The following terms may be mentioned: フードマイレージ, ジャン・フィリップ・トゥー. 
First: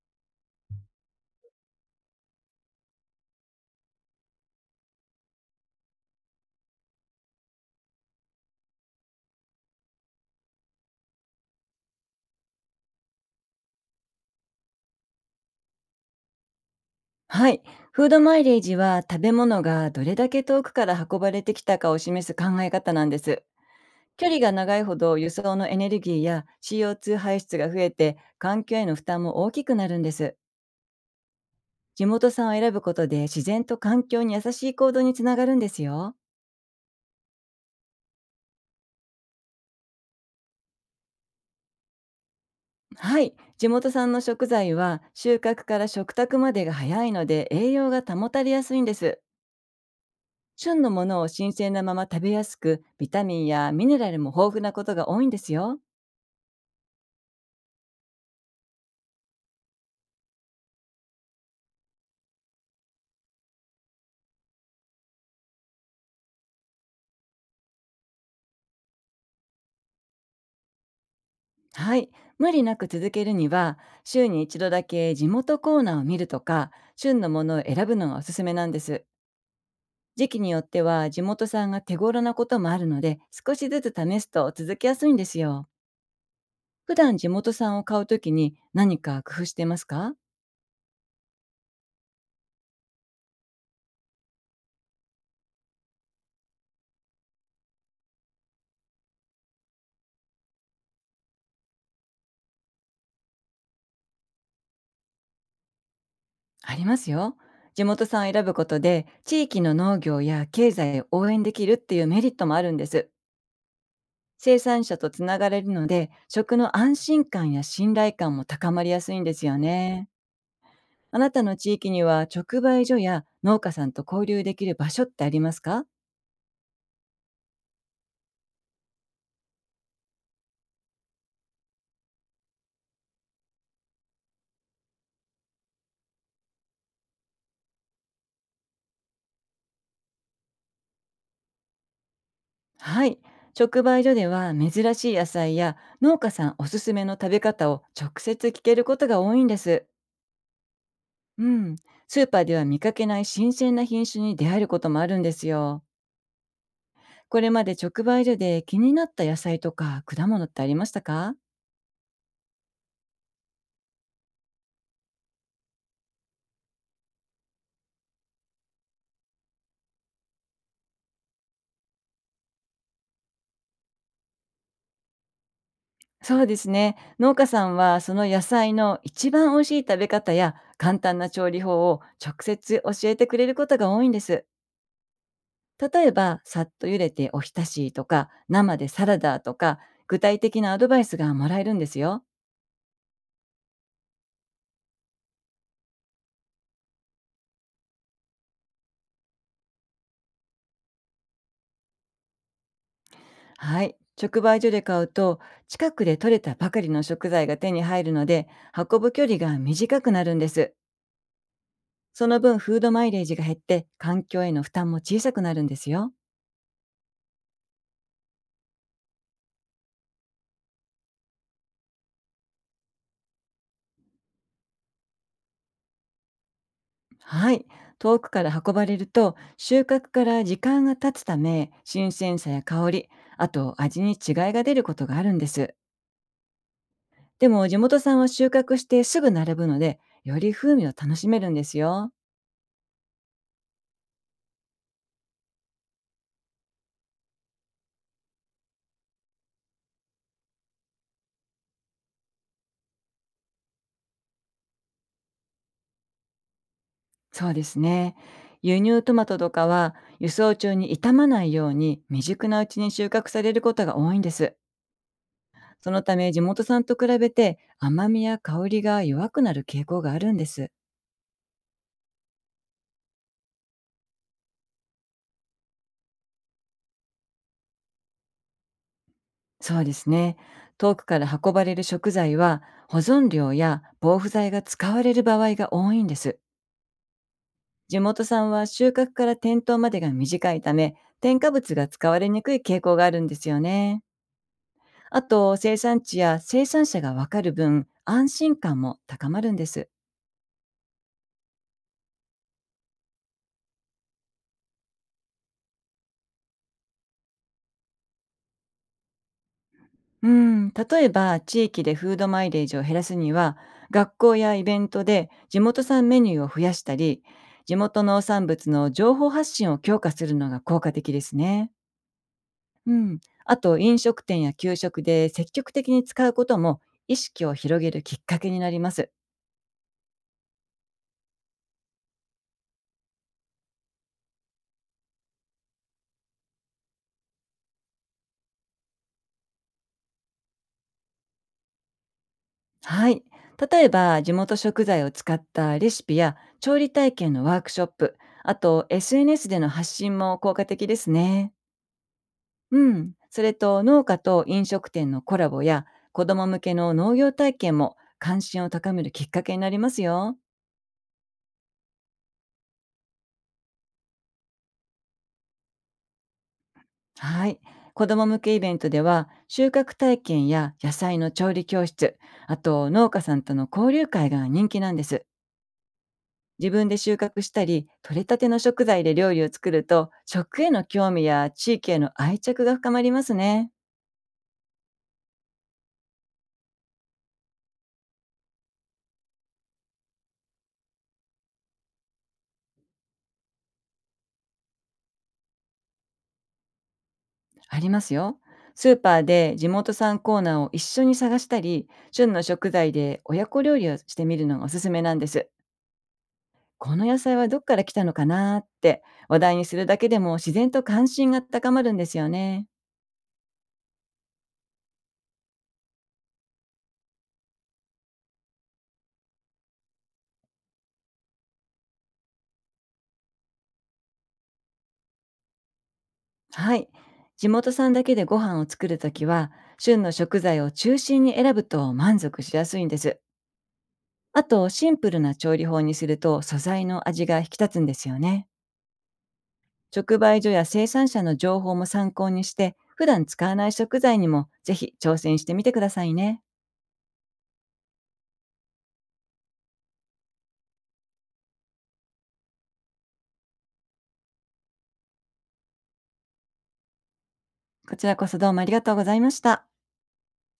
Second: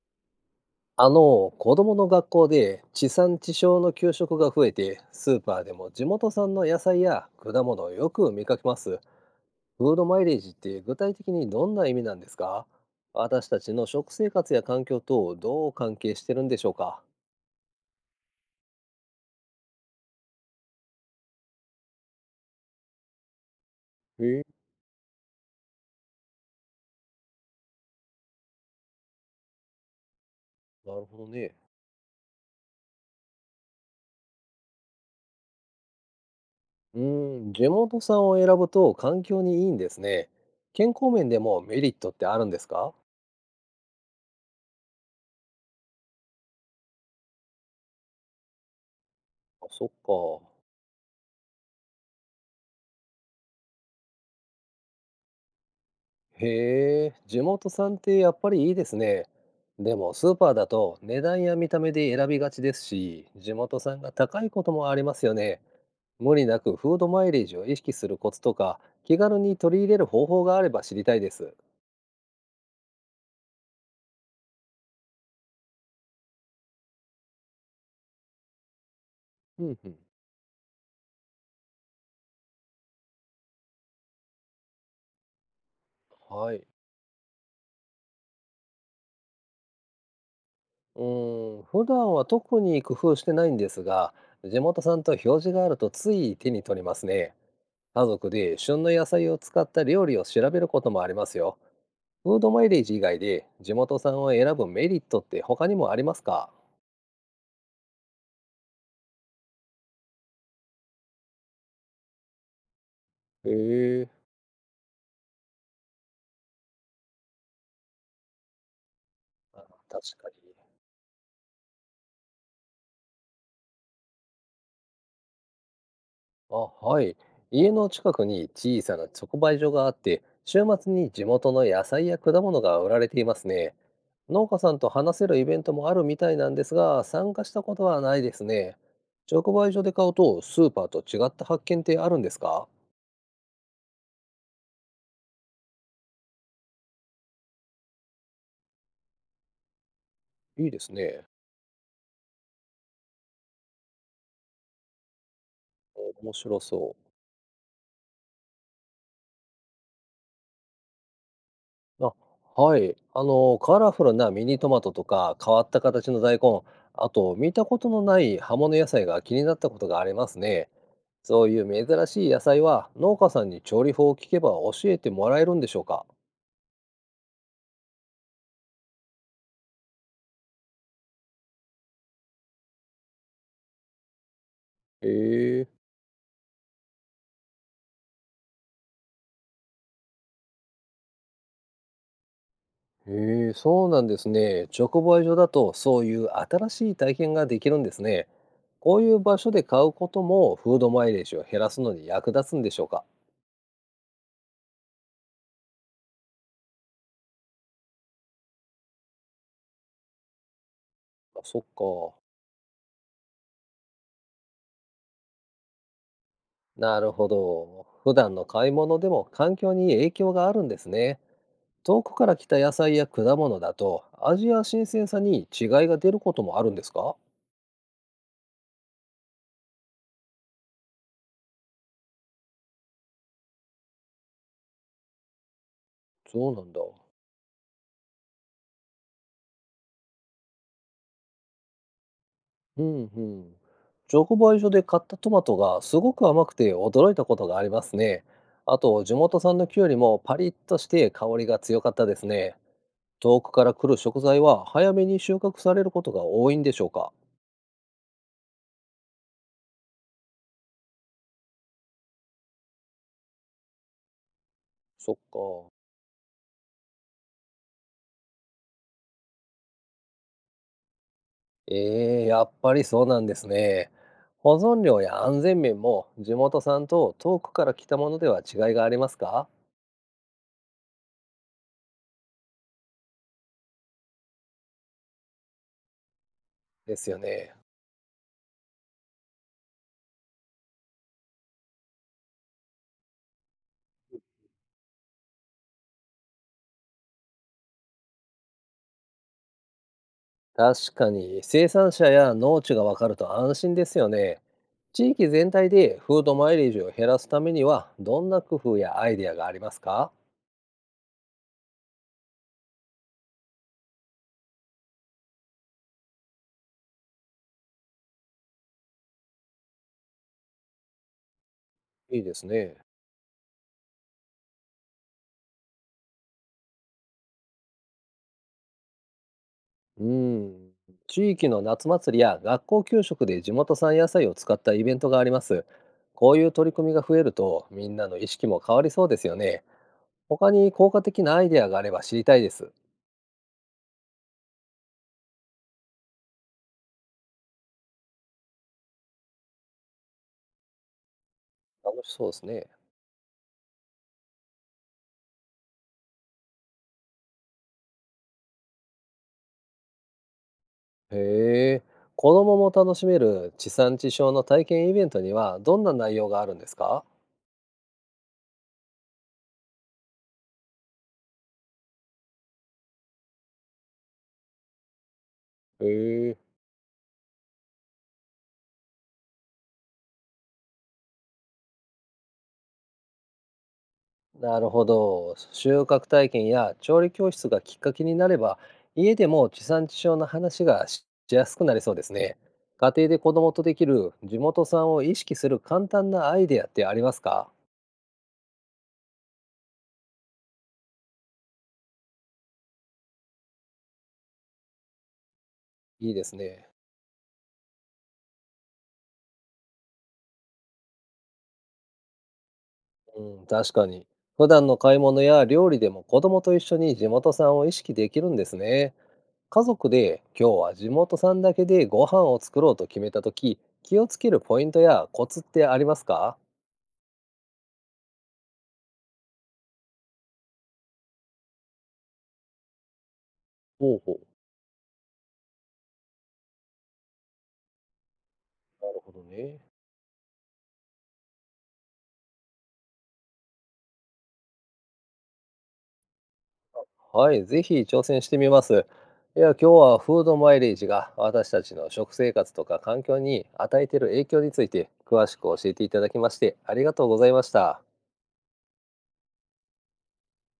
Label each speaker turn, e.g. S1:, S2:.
S1: あの、子供の学校で地産地消の給食が増えて、スーパーでも地元産の野菜や果物をよく見かけます。フードマイレージって具体的にどんな意味なんですか？私たちの食生活や環境とどう関係してるんでしょうか？
S2: はい。フードマイレージは食べ物がどれだけ遠くから運ばれてきたかを示す考え方なんです。
S1: へ
S2: 距離
S1: え。
S2: が長いほど輸送のエネルギーや CO2 排出が増えて環境への負担も大きくなるんです。
S1: なるほどね。
S2: 地元産を選ぶことで自然と環境に優しい行動につながるんですよ。
S1: 地元産を選ぶと環境にいいんですね。健康面でもメリットってあるんですか？
S2: はい。地元産の食材は収穫から食卓までが早いので栄養が保たれやすいんです。
S1: あ、そっか。
S2: 旬のものを新鮮なまま食べやすくビタミンやミネラルも豊富なことが多いんですよ。
S1: へえ、地元産ってやっぱりいいですね。でもスーパーだと値段や見た目で選びがちですし、地元産が高いこともありますよね。無理なくフードマイレージを意識するコツとか、気軽に取り入れる方法があれば知りたいです。
S2: はい。無理なく続けるには、週に一度だけ地元コーナーを見るとか、旬のものを選ぶのがおすすめなんです。
S1: うんうん。
S2: 時期によっては地元産が手頃なこともあるので、少しずつ試すと続けやすいんですよ。
S1: はい。
S2: 普段地元産を買うときに何か工夫してますか？
S1: 普段は特に工夫してないんですが、地元産と表示があるとつい手に取りますね。家族で旬の野菜を使った料理を調べることもありますよ。フードマイレージ以外で地元産を選ぶメリットって他にもありますか？
S2: ありますよ。地元産を選ぶことで、地域の農業や経済を応援できるっていうメリットもあるんです。
S1: へえ、
S2: 生産者とつながれるので、食の安心感や信頼感も高まりやすいんですよ
S1: あ、確
S2: ね。
S1: かに。
S2: あなたの地域には直売所や農家さんと交流できる場所ってありますか？
S1: あ、はい。家の近くに小さな直売所があって、週末に地元の野菜や果物が売られていますね。農家さんと話せるイベントもあるみたいなんですが、参加したことはないですね。直売所で買うとスーパーと違った発見ってあるんですか？
S2: はい。直売所では珍しい野菜や農家さんおすすめの食べ方を直接聞けることが多いんです。
S1: いいですね。
S2: うん。スーパーでは見かけない新鮮な品種に出会えることもあるんですよ。
S1: 面白そう。
S2: これまで直売所で気になった野菜とか果物ってありましたか？
S1: あ、はい。あの、カラフルなミニトマトとか、変わった形の大根、あと、見たことのない葉物野菜が気になったことがありますね。そういう珍しい野菜は、農家さんに調理法を聞けば教えてもらえるんでしょうか？
S2: そうですね。農家さんはその野菜の一番おいしい食べ方や簡単な調理法を直接教えてくれることが多いんです。
S1: へえ、
S2: 例えば、さっと茹でてお浸しとか、生でサラダとか、具体的なアドバイスがもらえるんですよ。
S1: へえ、そうなんですね。直売所だと、そういう新しい体験ができるんですね。こういう場所で買うことも、フードマイレージを減らすのに役立つんでしょうか？
S2: はい。直売所で買うと、近くで採れたばかりの食材が手に入るので、運ぶ距離が短くなるんです。
S1: あ、そっか。
S2: その分、フードマイレージが減って、環境への負担も小さくなるんですよ。
S1: なるほど。普段の買い物でも環境に影響があるんですね。遠くから来た野菜や果物だと味や新鮮さに違いが出ることもあるんですか？
S2: はい。遠くから運ばれると、収穫から時間が経つため、新鮮さや香り、あと味に違いが出ることがあるんです。
S1: そうなんだ。
S2: でも地元産は収穫してすぐ並ぶので、より風味を楽しめるんですよ。
S1: うんうん。直売所で買ったトマトがすごく甘くて驚いたことがありますね。あと地元産のキュウリもパリッとして香りが強かったですね。遠くから来る食材は早めに収穫されることが多いんでしょうか？
S2: そうですね。輸入トマトとかは輸送中に傷まないように未熟なうちに収穫されることが多いんです。
S1: そっか。
S2: そのため地元産と比べて甘みや香りが弱くなる傾向があるんです。
S1: ええ、やっぱりそうなんですね。保存料や安全面も地元産と遠くから来たものでは違いがありますか？
S2: そうですね。遠くから運ばれる食材は保存料や防腐剤が使われる場合が多いんです。
S1: ですよね。
S2: 地元産は収穫から店頭までが短いため、添加物が使われにくい傾向があるんですよね。あと、生産地や生産者がわかる分、安心感も高まるんです。
S1: 確かに生産者や農地がわかると安心ですよね。地域全体でフードマイレージを減らすためにはどんな工夫やアイデアがありますか？
S2: うん、例えば地域でフードマイレージを減らすには、学校やイベントで地元産メニューを増やしたり、地元農産物の情報発信を強化するのが効果的ですね。
S1: いいですね。
S2: うん、あと飲食店や給食で積極的に使うことも意識を広げるきっかけになります。
S1: うん。地域の夏祭りや学校給食で地元産野菜を使ったイベントがあります。こういう取り組みが増えるとみんなの意識も変わりそうですよね。他に効果的なアイデアがあれば知りたいです。
S2: はい。例えば、地元食材を使ったレシピや調理体験のワークショップ、あと SNS での発信も効果的ですね。
S1: 楽しそうですね。
S2: うん。それと、農家と飲食店のコラボや子ども向けの農業体験も関心を高めるきっかけになりますよ。
S1: へえ。子供も楽しめる地産地消の体験イベントにはどんな内容があるんですか？
S2: はい。子ども向けイベントでは収穫体験や野菜の調理教室、あと農家さんとの交流会が人気なんです。
S1: へえ。
S2: 自分で収穫したり、採れたての食材で料理を作ると、食への興味や地域への愛着が深まりますね。
S1: なるほど。収穫体験や調理教室がきっかけになれば、家でも地産地消の話がししやすくなりそうですね。家庭で子供とできる地元産を意識する簡単なアイデアってありますか？
S2: ありますよ。スーパーで地元産コーナーを一緒に探したり、旬の食材で親子料理をしてみるのがおすすめなんです。
S1: いいですね。
S2: この野菜はどっから来たのかなーって話題にするだけでも自然と関心が高まるんですよね。
S1: うん、確かに。普段の買い物や料理でも子供と一緒に地元産を意識できるんですね。家族で今日は地元産だけでご飯を作ろうと決めたとき、気をつけるポイントやコツってありますか？
S2: はい。地元産だけでご飯を作るときは、旬の食材を中心に選ぶと満足しやすいんです。
S1: ほうほう。
S2: あと、シンプルな調理法にすると素材の味が引き立つんですよね。
S1: なるほどね。
S2: 直売所や生産者の情報も参考にして、普段使わない食材にもぜひ挑戦してみてくださいね。
S1: はい、ぜひ挑戦してみます。いや、今日はフードマイレージが私たちの食生活とか環境に与えている影響について詳しく教えていただきまして、ありがとうございました。
S2: こちらこそどうもありがとうございました。